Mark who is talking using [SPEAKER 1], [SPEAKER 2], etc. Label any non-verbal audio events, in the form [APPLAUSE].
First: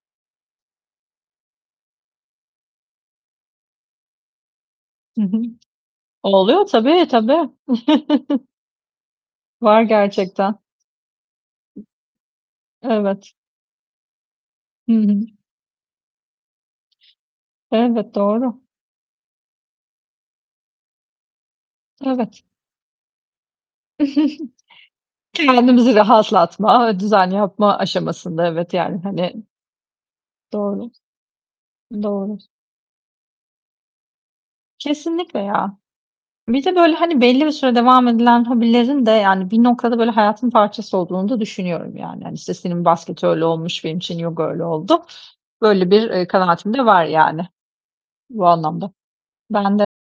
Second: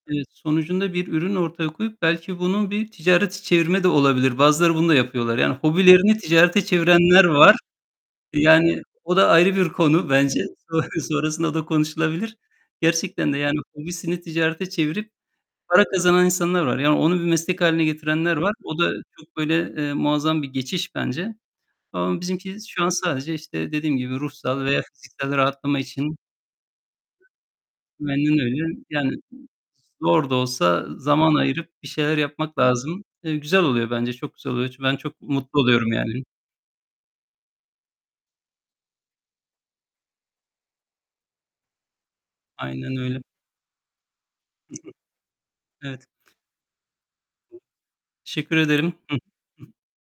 [SPEAKER 1] Evet, sonucunda bir ürün ortaya koyup belki bunun bir ticarete çevirme de olabilir, bazıları bunu da
[SPEAKER 2] Hı
[SPEAKER 1] yapıyorlar.
[SPEAKER 2] hı.
[SPEAKER 1] Yani, hobilerini ticarete
[SPEAKER 2] Oluyor tabii,
[SPEAKER 1] çevirenler
[SPEAKER 2] tabii.
[SPEAKER 1] var.
[SPEAKER 2] [CHUCKLES]
[SPEAKER 1] Yani, o da ayrı bir
[SPEAKER 2] Var
[SPEAKER 1] konu bence.
[SPEAKER 2] gerçekten.
[SPEAKER 1] Son sonrasında da konuşulabilir. Gerçekten
[SPEAKER 2] Evet.
[SPEAKER 1] de yani, hobisini ticarete
[SPEAKER 2] Hı
[SPEAKER 1] çevirip
[SPEAKER 2] hı.
[SPEAKER 1] para kazanan insanlar var. Yani, onu bir meslek hâline
[SPEAKER 2] Elbet,
[SPEAKER 1] getirenler var.
[SPEAKER 2] doğru.
[SPEAKER 1] O da çok böyle, eee, muazzam bir geçiş bence ama bizim
[SPEAKER 2] Evet.
[SPEAKER 1] ki şu an sadece işte dediğim gibi
[SPEAKER 2] [GIGGLES]
[SPEAKER 1] ruhsal veya fiziksel rahatlama
[SPEAKER 2] Kendimizi
[SPEAKER 1] için
[SPEAKER 2] rahatlatma ve düzenli yapma
[SPEAKER 1] Aynen
[SPEAKER 2] aşamasında, evet
[SPEAKER 1] öyle.
[SPEAKER 2] yani,
[SPEAKER 1] Yani,
[SPEAKER 2] hani
[SPEAKER 1] zor da olsa
[SPEAKER 2] Doğru,
[SPEAKER 1] zaman ayırıp bir şeyler
[SPEAKER 2] doğru.
[SPEAKER 1] yapmak lazım. Eee, güzel oluyor bence, çok güzel oluyor. Çu ben çok
[SPEAKER 2] Kesinlikle
[SPEAKER 1] mutlu
[SPEAKER 2] ya.
[SPEAKER 1] oluyorum yani.
[SPEAKER 2] Bir de böyle hani belli bir süre devam edilen hobilerin de yani bir noktada böyle hayatın parçası olduğunu da düşünüyorum yani. Hani, işte senin
[SPEAKER 1] Aynen öyle.
[SPEAKER 2] basket öyle olmuş, benim için yoga öyle oldu.
[SPEAKER 1] [UNINTELLIGIBLE]
[SPEAKER 2] Böyle
[SPEAKER 1] Evet.
[SPEAKER 2] bir, eee, kanaatim de var yani, bu
[SPEAKER 1] Teşekkür
[SPEAKER 2] anlamda.
[SPEAKER 1] ederim. Hıh. Hıh.
[SPEAKER 2] Ben de